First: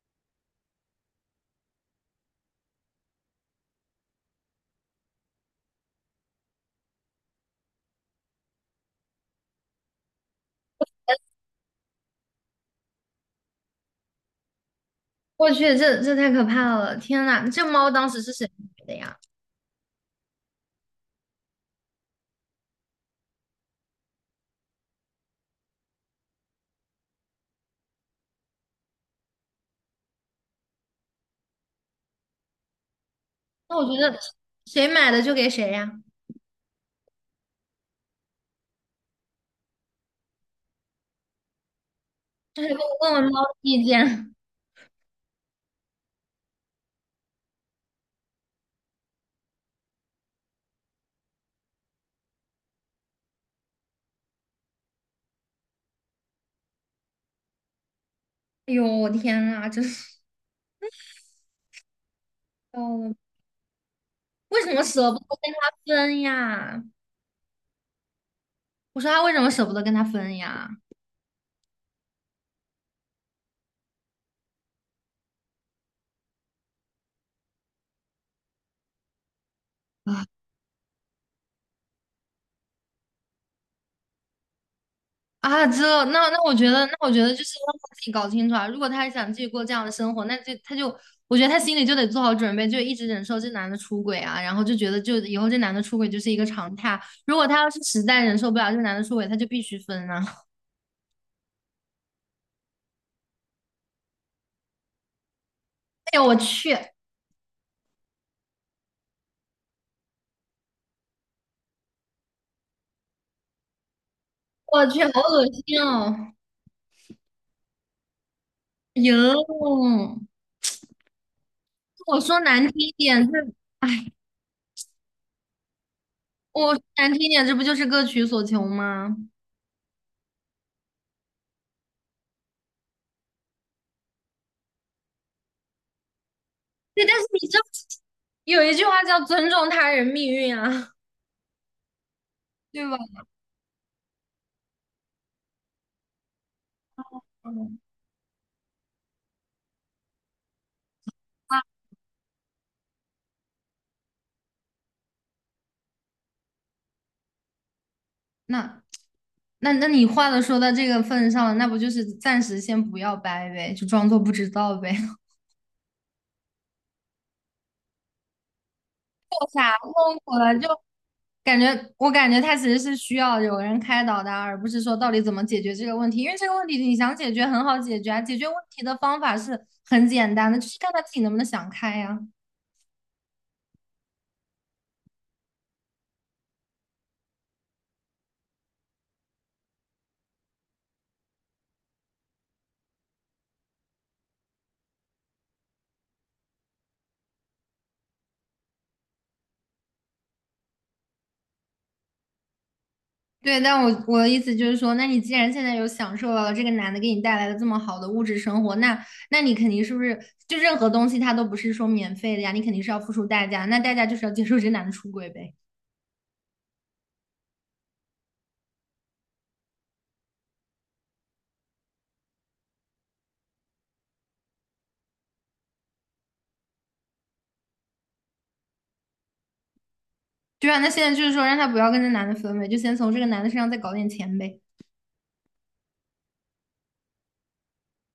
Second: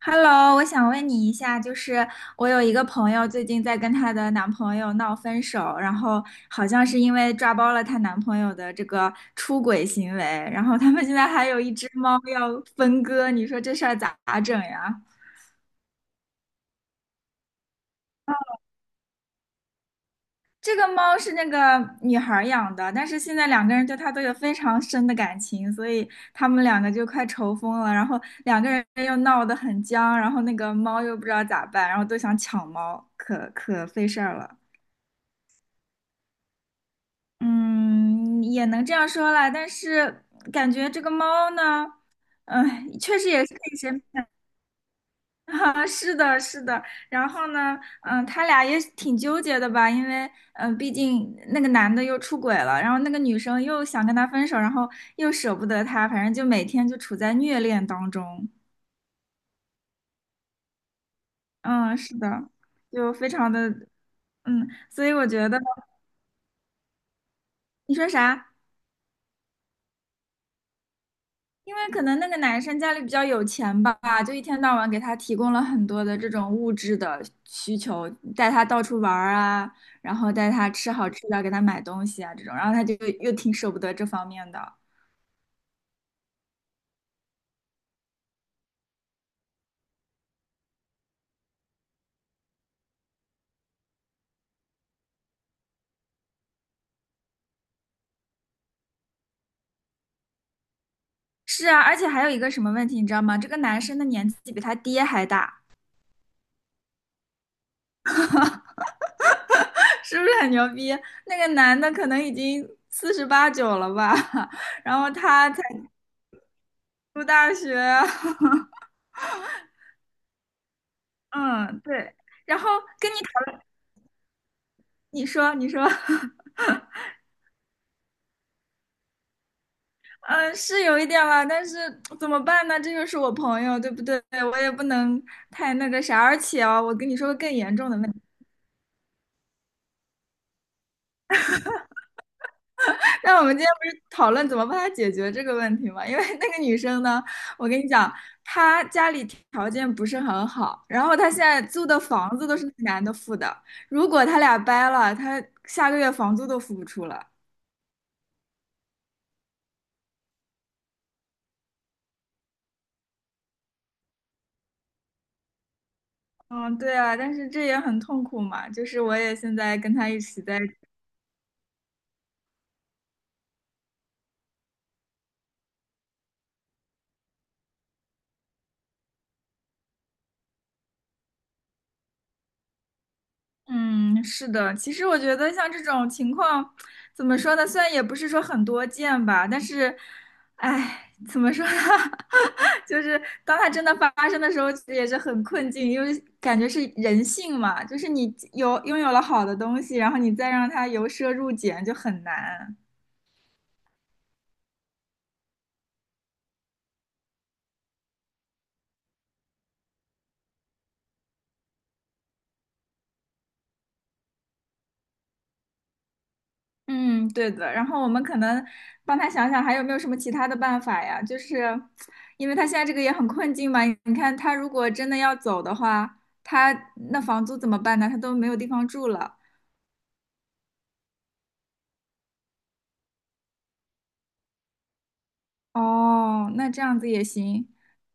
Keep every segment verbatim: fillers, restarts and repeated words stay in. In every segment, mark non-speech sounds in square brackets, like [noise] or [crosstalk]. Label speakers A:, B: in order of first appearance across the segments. A: Hello，我想问你一下，就是我有一个朋友最近在跟她的男朋友闹分手，然后好像是因为抓包了她男朋友的这个出轨行为，然后他们现在还有一只猫要分割，你说这事儿咋整呀？
B: 我去，这这太可怕了！天呐，这猫当时是谁买的呀？
A: 这个猫是那个女孩儿养的，但是现在两个人对她都有非常深的感情，所以他们两个就快愁疯了，然后两个人又闹得很僵，然后那个猫又不知道咋办，然后都想抢猫，可
B: 那我
A: 可
B: 觉
A: 费
B: 得
A: 事儿了。
B: 谁买的就给谁呀，
A: 嗯，也能这样说啦，但是感觉这个猫呢，
B: 就是跟我
A: 嗯、
B: 问
A: 确实
B: 问猫
A: 也
B: 的
A: 是挺
B: 意
A: 神。
B: 见。[laughs]
A: [laughs] 啊，是的，是的。然后呢，嗯、他俩也挺纠结的吧，因为嗯、呃毕竟那个男的又出轨了，然后那个女生又想跟他分手，然后又舍不得他，反正就每天就处在虐恋当中。
B: 哎呦，我天呐，真是
A: 嗯，是的，就
B: 哦，
A: 非常的，
B: 为
A: 嗯，
B: 什么
A: 所
B: 舍
A: 以
B: 不
A: 我
B: 得
A: 觉
B: 跟
A: 得。
B: 他分呀？
A: 你说啥？
B: 我说他为什么舍不得跟他分呀？
A: 因为可能那个男生家里比较有钱吧，就一天到晚给他提供了很多的这种物质的需求，带他到处玩儿啊，然后带他吃好吃的，给他买东西啊这种，然后他就又挺舍不得这方面的。
B: 啊，这那那我觉得，那我觉得就是让他自己搞清楚啊。如果他还想继续过这样的生活，那就他就，我觉得他心里就得做好准备，就一直忍受这男的出轨啊，然后就觉得就以后这男的出轨就是一个常态。如果他要是实在忍受不了这男的出轨，他就必须分啊。[laughs]
A: 是啊，而且还有一个什么问题，你知道吗？这个男生的年纪比他爹还大。
B: 哎呦，我去，
A: [laughs] 是不是很牛逼？那个男的可能已经四十八九了吧。[laughs]
B: 我
A: 然
B: 去，
A: 后
B: 好恶
A: 他才
B: 心哦！
A: 读大学。
B: 哟，
A: [laughs] 嗯，对，
B: 我说
A: 然
B: 难
A: 后
B: 听一
A: 跟你
B: 点，这，
A: 讨，
B: 哎，
A: 你说，你说。[laughs]
B: 我说难听一点，这不就是各取所求吗？
A: 嗯，是有一点了，但是怎么办呢？这就是我朋友，对不对？我也不能太那个啥。而且啊，我
B: 对，
A: 跟
B: 但
A: 你
B: 是
A: 说个
B: 你
A: 更
B: 知道
A: 严重的问题。
B: 有一句话叫尊重他人命运啊，对吧？
A: [laughs] 那我们今天不是讨论怎么帮他解决这个问题吗？因为那个女生呢，我
B: 嗯，
A: 跟你讲，她家里条件不是很好，然后她现在租的房子都是那男的付的。如果他俩掰了，她下个月房租都付不出了。
B: 那那那你话都说到这个份上了，那不就是暂时先不要掰呗，就装作不知道呗。
A: 嗯，对啊，但是这也很痛苦嘛。就是我
B: [laughs]
A: 也
B: 做
A: 现
B: 啥
A: 在
B: 痛
A: 跟他一
B: 苦
A: 起
B: 了
A: 在。
B: 就感觉，我感觉他其实是需要有人开导的啊，而不是说到底怎么解决这个问题，因为这个问题你想解决很好解决啊，解决问题的方法是很简单的，就是看他自己能不能想开呀、
A: 嗯，是的，其实我觉得像这种情况，怎么说呢？虽然也不是说很多见吧，但是，哎，怎么说呢？[laughs] 就是当它真的发生的时候，其实也是很困境，因为感觉是人性嘛，就是你有拥有了好的东西，然后你再让它由奢入俭就很难。
B: 对，但我我的意思就是说，那你既然现在有享受到了这个男的给你带来的这么好的物质生活，那那你肯定是不是就任何东西它都不是说免费的呀？你肯定是要付出代价，那代价就是要接受这男的出轨呗。
A: 嗯，对的。然后我们可能帮他想想还有没有什么其他的办法呀？就是因为他现在这个也很困境嘛。你看他如果真的要走的话，他那房租怎么办呢？他都没有地方住了。
B: 对啊，那现在就是说让他不要跟这男的分呗，就先从这个男的身上再搞点钱呗。
A: 哦，那这样子也行。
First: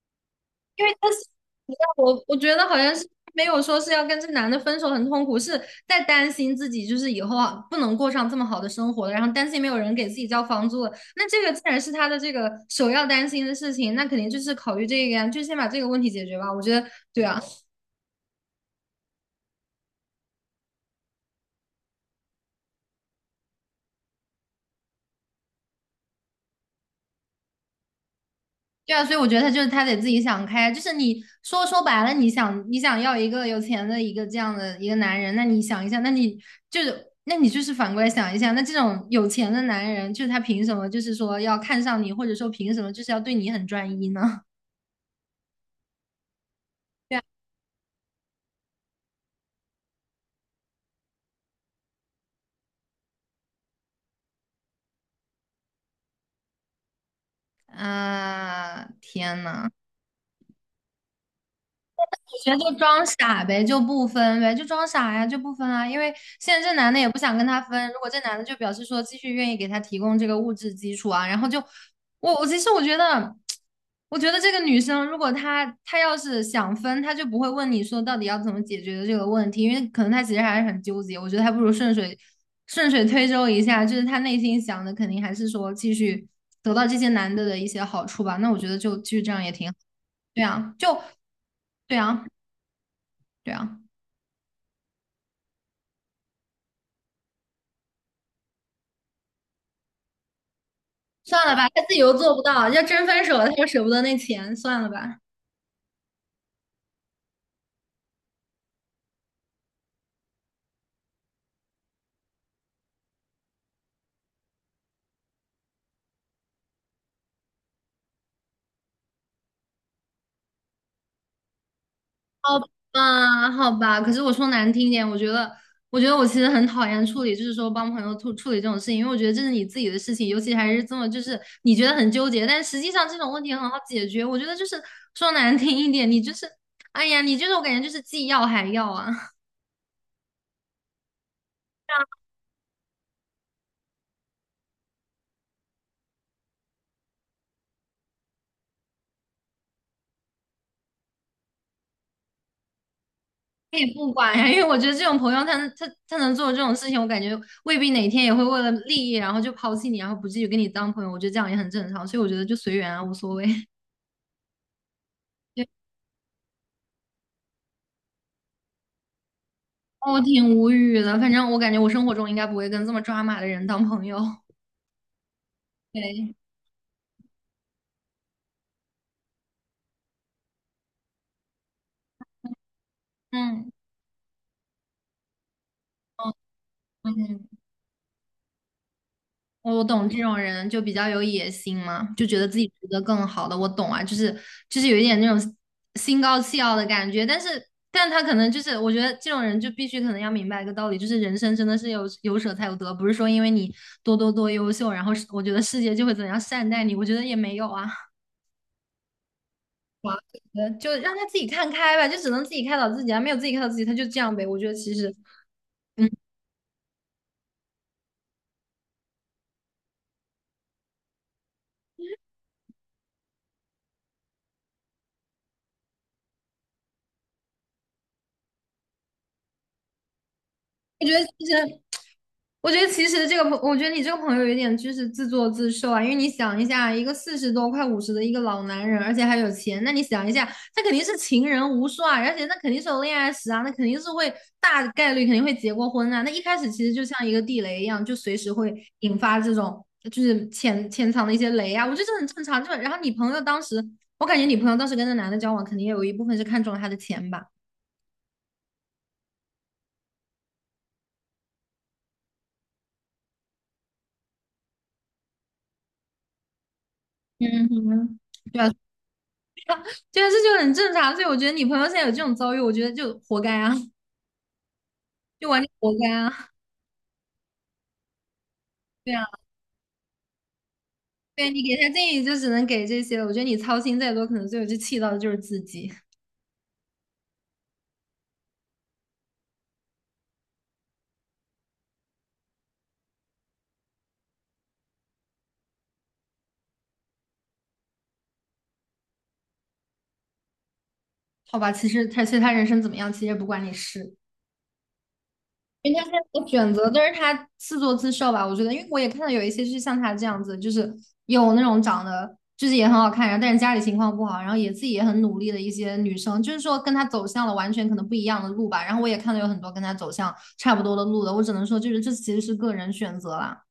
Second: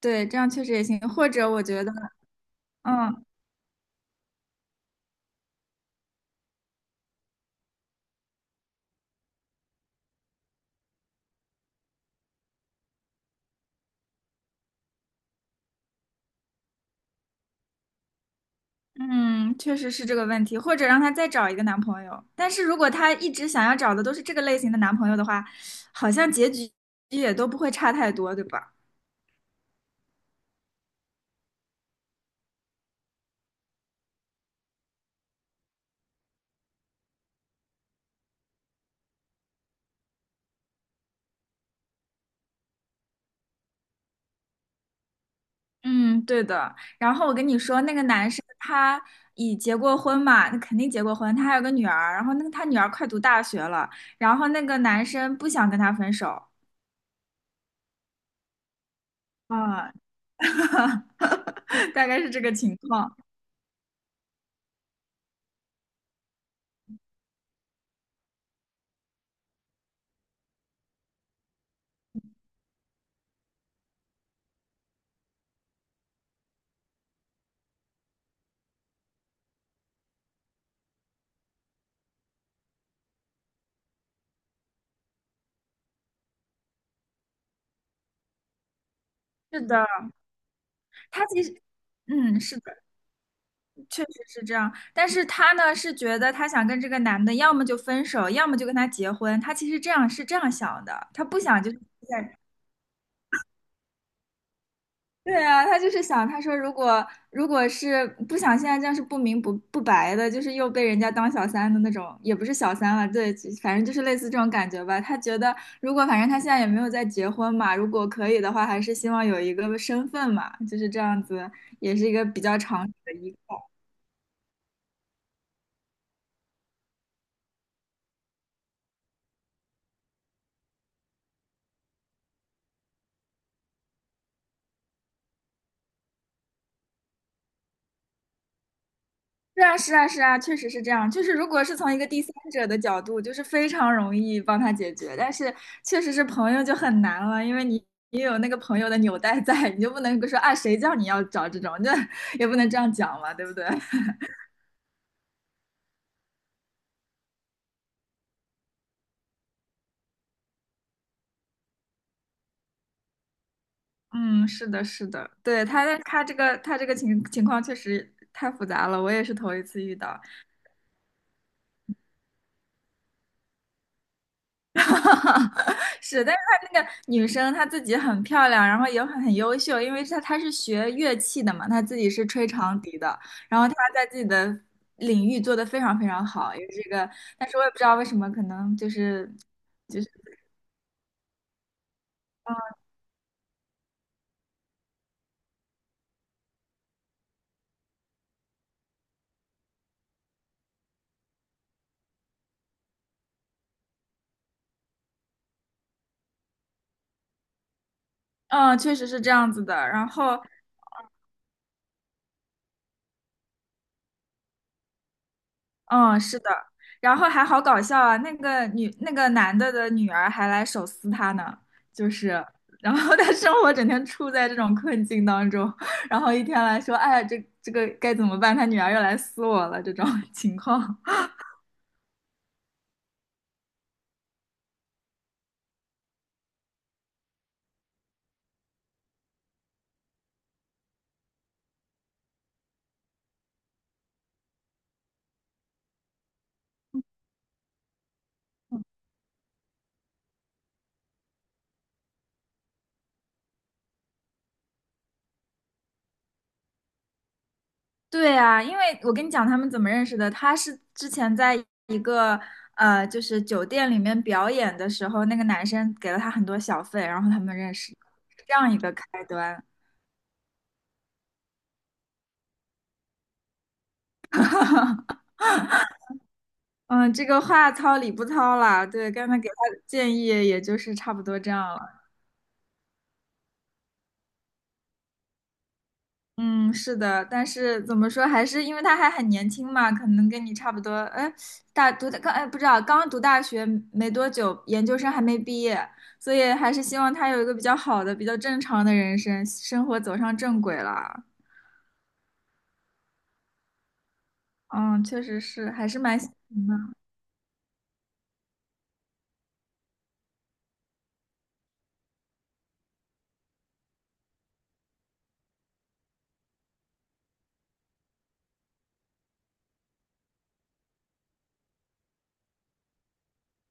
A: 对，这样确实也
B: 因为
A: 行。
B: 他是，
A: 或者我
B: 你知
A: 觉得，
B: 道我我觉得好像是
A: 嗯
B: 没有说是要跟这男的分手很痛苦，是在担心自己就是以后啊不能过上这么好的生活了，然后担心没有人给自己交房租了。那这个既然是他的这个首要担心的事情，那肯定就是考虑这个呀，就先把这个问题解决吧。我觉得对啊。
A: 嗯，确实是这个问题。或者让他再找一个男朋友。但是如果他一直想要找的都是这个类型的男朋友的话，好像结局也都不会差太多，对吧？
B: 对啊，所以我觉得他就是他得自己想开啊，就是你说说白了，你想你想要一个有钱的一个这样的一个男人，那你想一下，那你就是那你就是反过来想一下，那这种有钱的男人，就是他凭什么就是说要看上你，或者说凭什么就是要对你很专一呢？
A: 嗯，对的。然
B: 对啊，
A: 后我跟你说，那个男生他已结过婚嘛，那肯定结过婚，他还有个女儿。然后那个他女儿快读大学了，然后那个男生不想跟他分手。
B: 啊，天呐！
A: 啊，[laughs] 大概是这
B: 觉
A: 个
B: 得就
A: 情
B: 装
A: 况。
B: 傻呗，就不分呗，就装傻呀，就不分啊。因为现在这男的也不想跟他分，如果这男的就表示说继续愿意给他提供这个物质基础啊，然后就我我其实我觉得，我觉得这个女生如果她她要是想分，她就不会问你说到底要怎么解决的这个问题，因为可能她其实还是很纠结。我觉得还不如顺水顺水推舟一下，就是她内心想的肯定还是说继续得到这些男的的一些好处吧。那我觉得就继续这样也
A: 是
B: 挺好。
A: 的，
B: 对啊，就
A: 他其实，
B: 对啊。
A: 嗯，是的，
B: 对啊，
A: 确实是这样。但是他呢是觉得他想跟这个男的，要么就分手，要么就跟他结婚。他其实这样是这样想的，他不
B: 算了
A: 想
B: 吧，
A: 就是。
B: 他自己又做不到，要真分手了，他又舍不得那钱，算了吧。
A: 对啊，他就是想，他说如果如果是不想现在这样是不明不不白的，就是又被人家当小三的那种，也不是小三了，对，就反正就是类似这种感觉吧。他觉得如果反正他现在也没有在结婚嘛，如果可以的话，还是希望有一个身份嘛，就是这样子，也是一个比
B: 好
A: 较长久的依。
B: 吧，好吧。可是我说难听一点，我觉得，我觉得我其实很讨厌处理，就是说帮朋友处处理这种事情，因为我觉得这是你自己的事情，尤其还是这么就是你觉得很纠结，但实际上这种问题很好解决。我觉得就是说难听一点，你就是，哎呀，你就是我感觉就是既要还要啊。
A: 是啊，是啊，是啊，确实是这样。就是如果是从一个第三者的角度，就是非常容易帮他解决，但是确实是朋友就很难了，因为你你有那个朋友的纽带在，你就不能说啊谁叫你要找这种，这也不能这样讲嘛，对不对？[laughs]
B: 他也不管呀，因为我觉得这种朋友他能，他他能做这种事情，我感觉未必哪天也会为了利益，然后就抛弃你，然后不继续跟你当朋友。我觉得这样也很正常，所以我觉得就随缘啊，无所谓。[laughs]
A: 嗯，是的，是的，对，
B: 对，
A: 他他这个他这个情情况确实太复杂了，我也是头一次遇
B: 我
A: 到。
B: 挺无语的，反正我感觉我生活中应该不会跟这么抓马的人当朋友。[laughs]
A: [laughs] 是，
B: 对，
A: 但是她那个女生她自己很漂亮，然后也很很优秀，因为她她是学乐器的嘛，她自己是吹长笛的，然后
B: 嗯，
A: 她在自己的领域做的非常非常
B: 嗯，
A: 好，也是这个，
B: 嗯，
A: 但是我也不知道为什么，可能就是，
B: 我懂这种人就比较有野心嘛，就觉得自己值得更好的。我懂啊，就是就是有一点那种心高气傲的感觉，但是但他可能就是我觉得这种人就必须可能要明白一个道理，就是人生真的是有有舍才有得，不是说因为你多多多优秀，然后是我觉得世界就会怎样善待你，我觉得也没有啊。
A: 嗯，确实是这样子的。然
B: 哇，
A: 后
B: 呃就让他自己看开吧，就只能自己开导自己啊，没有自己开导自己，他就这样呗。我觉得其实，
A: 嗯，是的，然后还好搞笑啊，那个女那个男的的女儿还来手撕他呢，就是，然后 [laughs] 他生活整天处在这种困境当中，然后一天来说，哎，这这个该怎么办？他女儿又来撕我了，这种 [laughs] 情况。
B: 我觉得其实。我觉得其实这个朋，我觉得你这个朋友有点就是自作自受啊，因为你想一下，一个四十多快五十的一个老男人，而且还有钱，那你想一下，他肯定是情人无数啊，而且那肯定是有恋爱史啊，那肯定是会大概率肯定会结过婚啊，那一开始其实就像一个地雷一样，就随时会引发这种就是潜潜藏的一些雷啊，我觉得这很正常。就然后你朋友当时，我感觉你朋友当时跟那男的交往，肯定也有一部分是看中了他的钱吧。
A: 对啊，因为我跟你讲他们怎么认识的，他是之前在一个呃，就是酒店里面表演的时候，那个男生给了他很多小费，然后他们
B: 嗯
A: 认识，
B: 哼。
A: 是这
B: 对
A: 样
B: 啊，
A: 一个开端。
B: 对啊，这就很正常。所以我觉得你朋友现在有这种遭遇，我觉得就活该啊，就完全活该啊。[laughs]
A: 嗯，这个话糙理不糙啦，对，
B: 对啊，
A: 刚才给他的建议也就是差不多
B: 对
A: 这样
B: 你给他
A: 了。
B: 建议就只能给这些了。我觉得你操心再多，可能最后就气到的就是自己，
A: 嗯，是的，但是怎么说，还是因为他还很年轻嘛，可能跟你差不多。哎，大读的刚哎不知道，刚读大学没多久，研究生还没毕业，所以还是希望他有一个比较好的、比较正常的人生，生活走上正轨了。
B: 好吧？其实他其实他人生怎么样，其实也不关你事。
A: 嗯，确实是，还
B: 因为
A: 是
B: 他现
A: 蛮心
B: 在的
A: 疼
B: 选择
A: 的。
B: 都是他自作自受吧，我觉得，因为我也看到有一些就是像他这样子，就是有那种长得就是也很好看，然后但是家里情况不好，然后也自己也很努力的一些女生，就是说跟他走向了完全可能不一样的路吧。然后我也看到有很多跟他走向差不多的路的，我只能说就是这其实是个人选择啦。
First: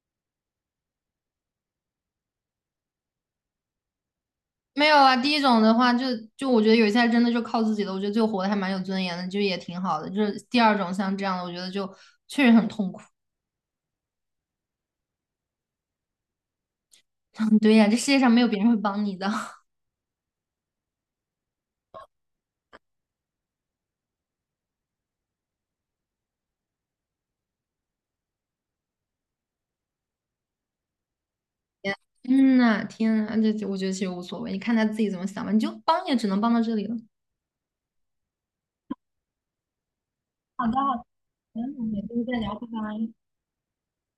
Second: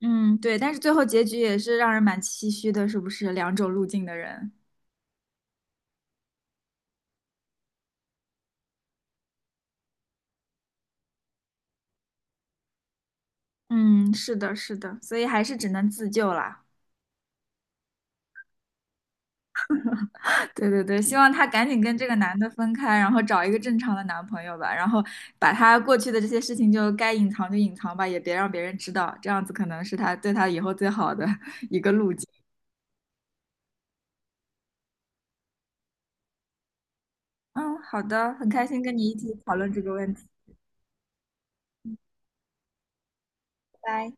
A: 嗯，对，但是最后结局也是让人蛮唏嘘的，是不是？两种路径的人。
B: 没有啊，第一种的话就就我觉得有一些真的就靠自己的，我觉得就活得还蛮有尊严的，就也挺好的。就是第二种像这样的，我觉得就确实很痛苦。
A: 嗯，是的，是的，所以还是只能自救啦。
B: [laughs] 对呀，这世界上没有别人会帮你的。
A: [laughs] 对对对，希望她赶紧跟这个男的分开，然后找一个正常的男朋友吧，然后把她过去的这些事情就该隐藏就隐藏吧，也别让别人知道，这样子可能是她对她以后最好的 [laughs] 一个
B: 天，
A: 路径。
B: 天呐，天呐，这这我觉得其实无所谓，你看他自己怎么想吧，你就帮也只能帮到这里了。
A: 嗯，好的，很开心跟你一起讨论这个问题，
B: 好的，没问题，们是天再聊
A: 拜拜。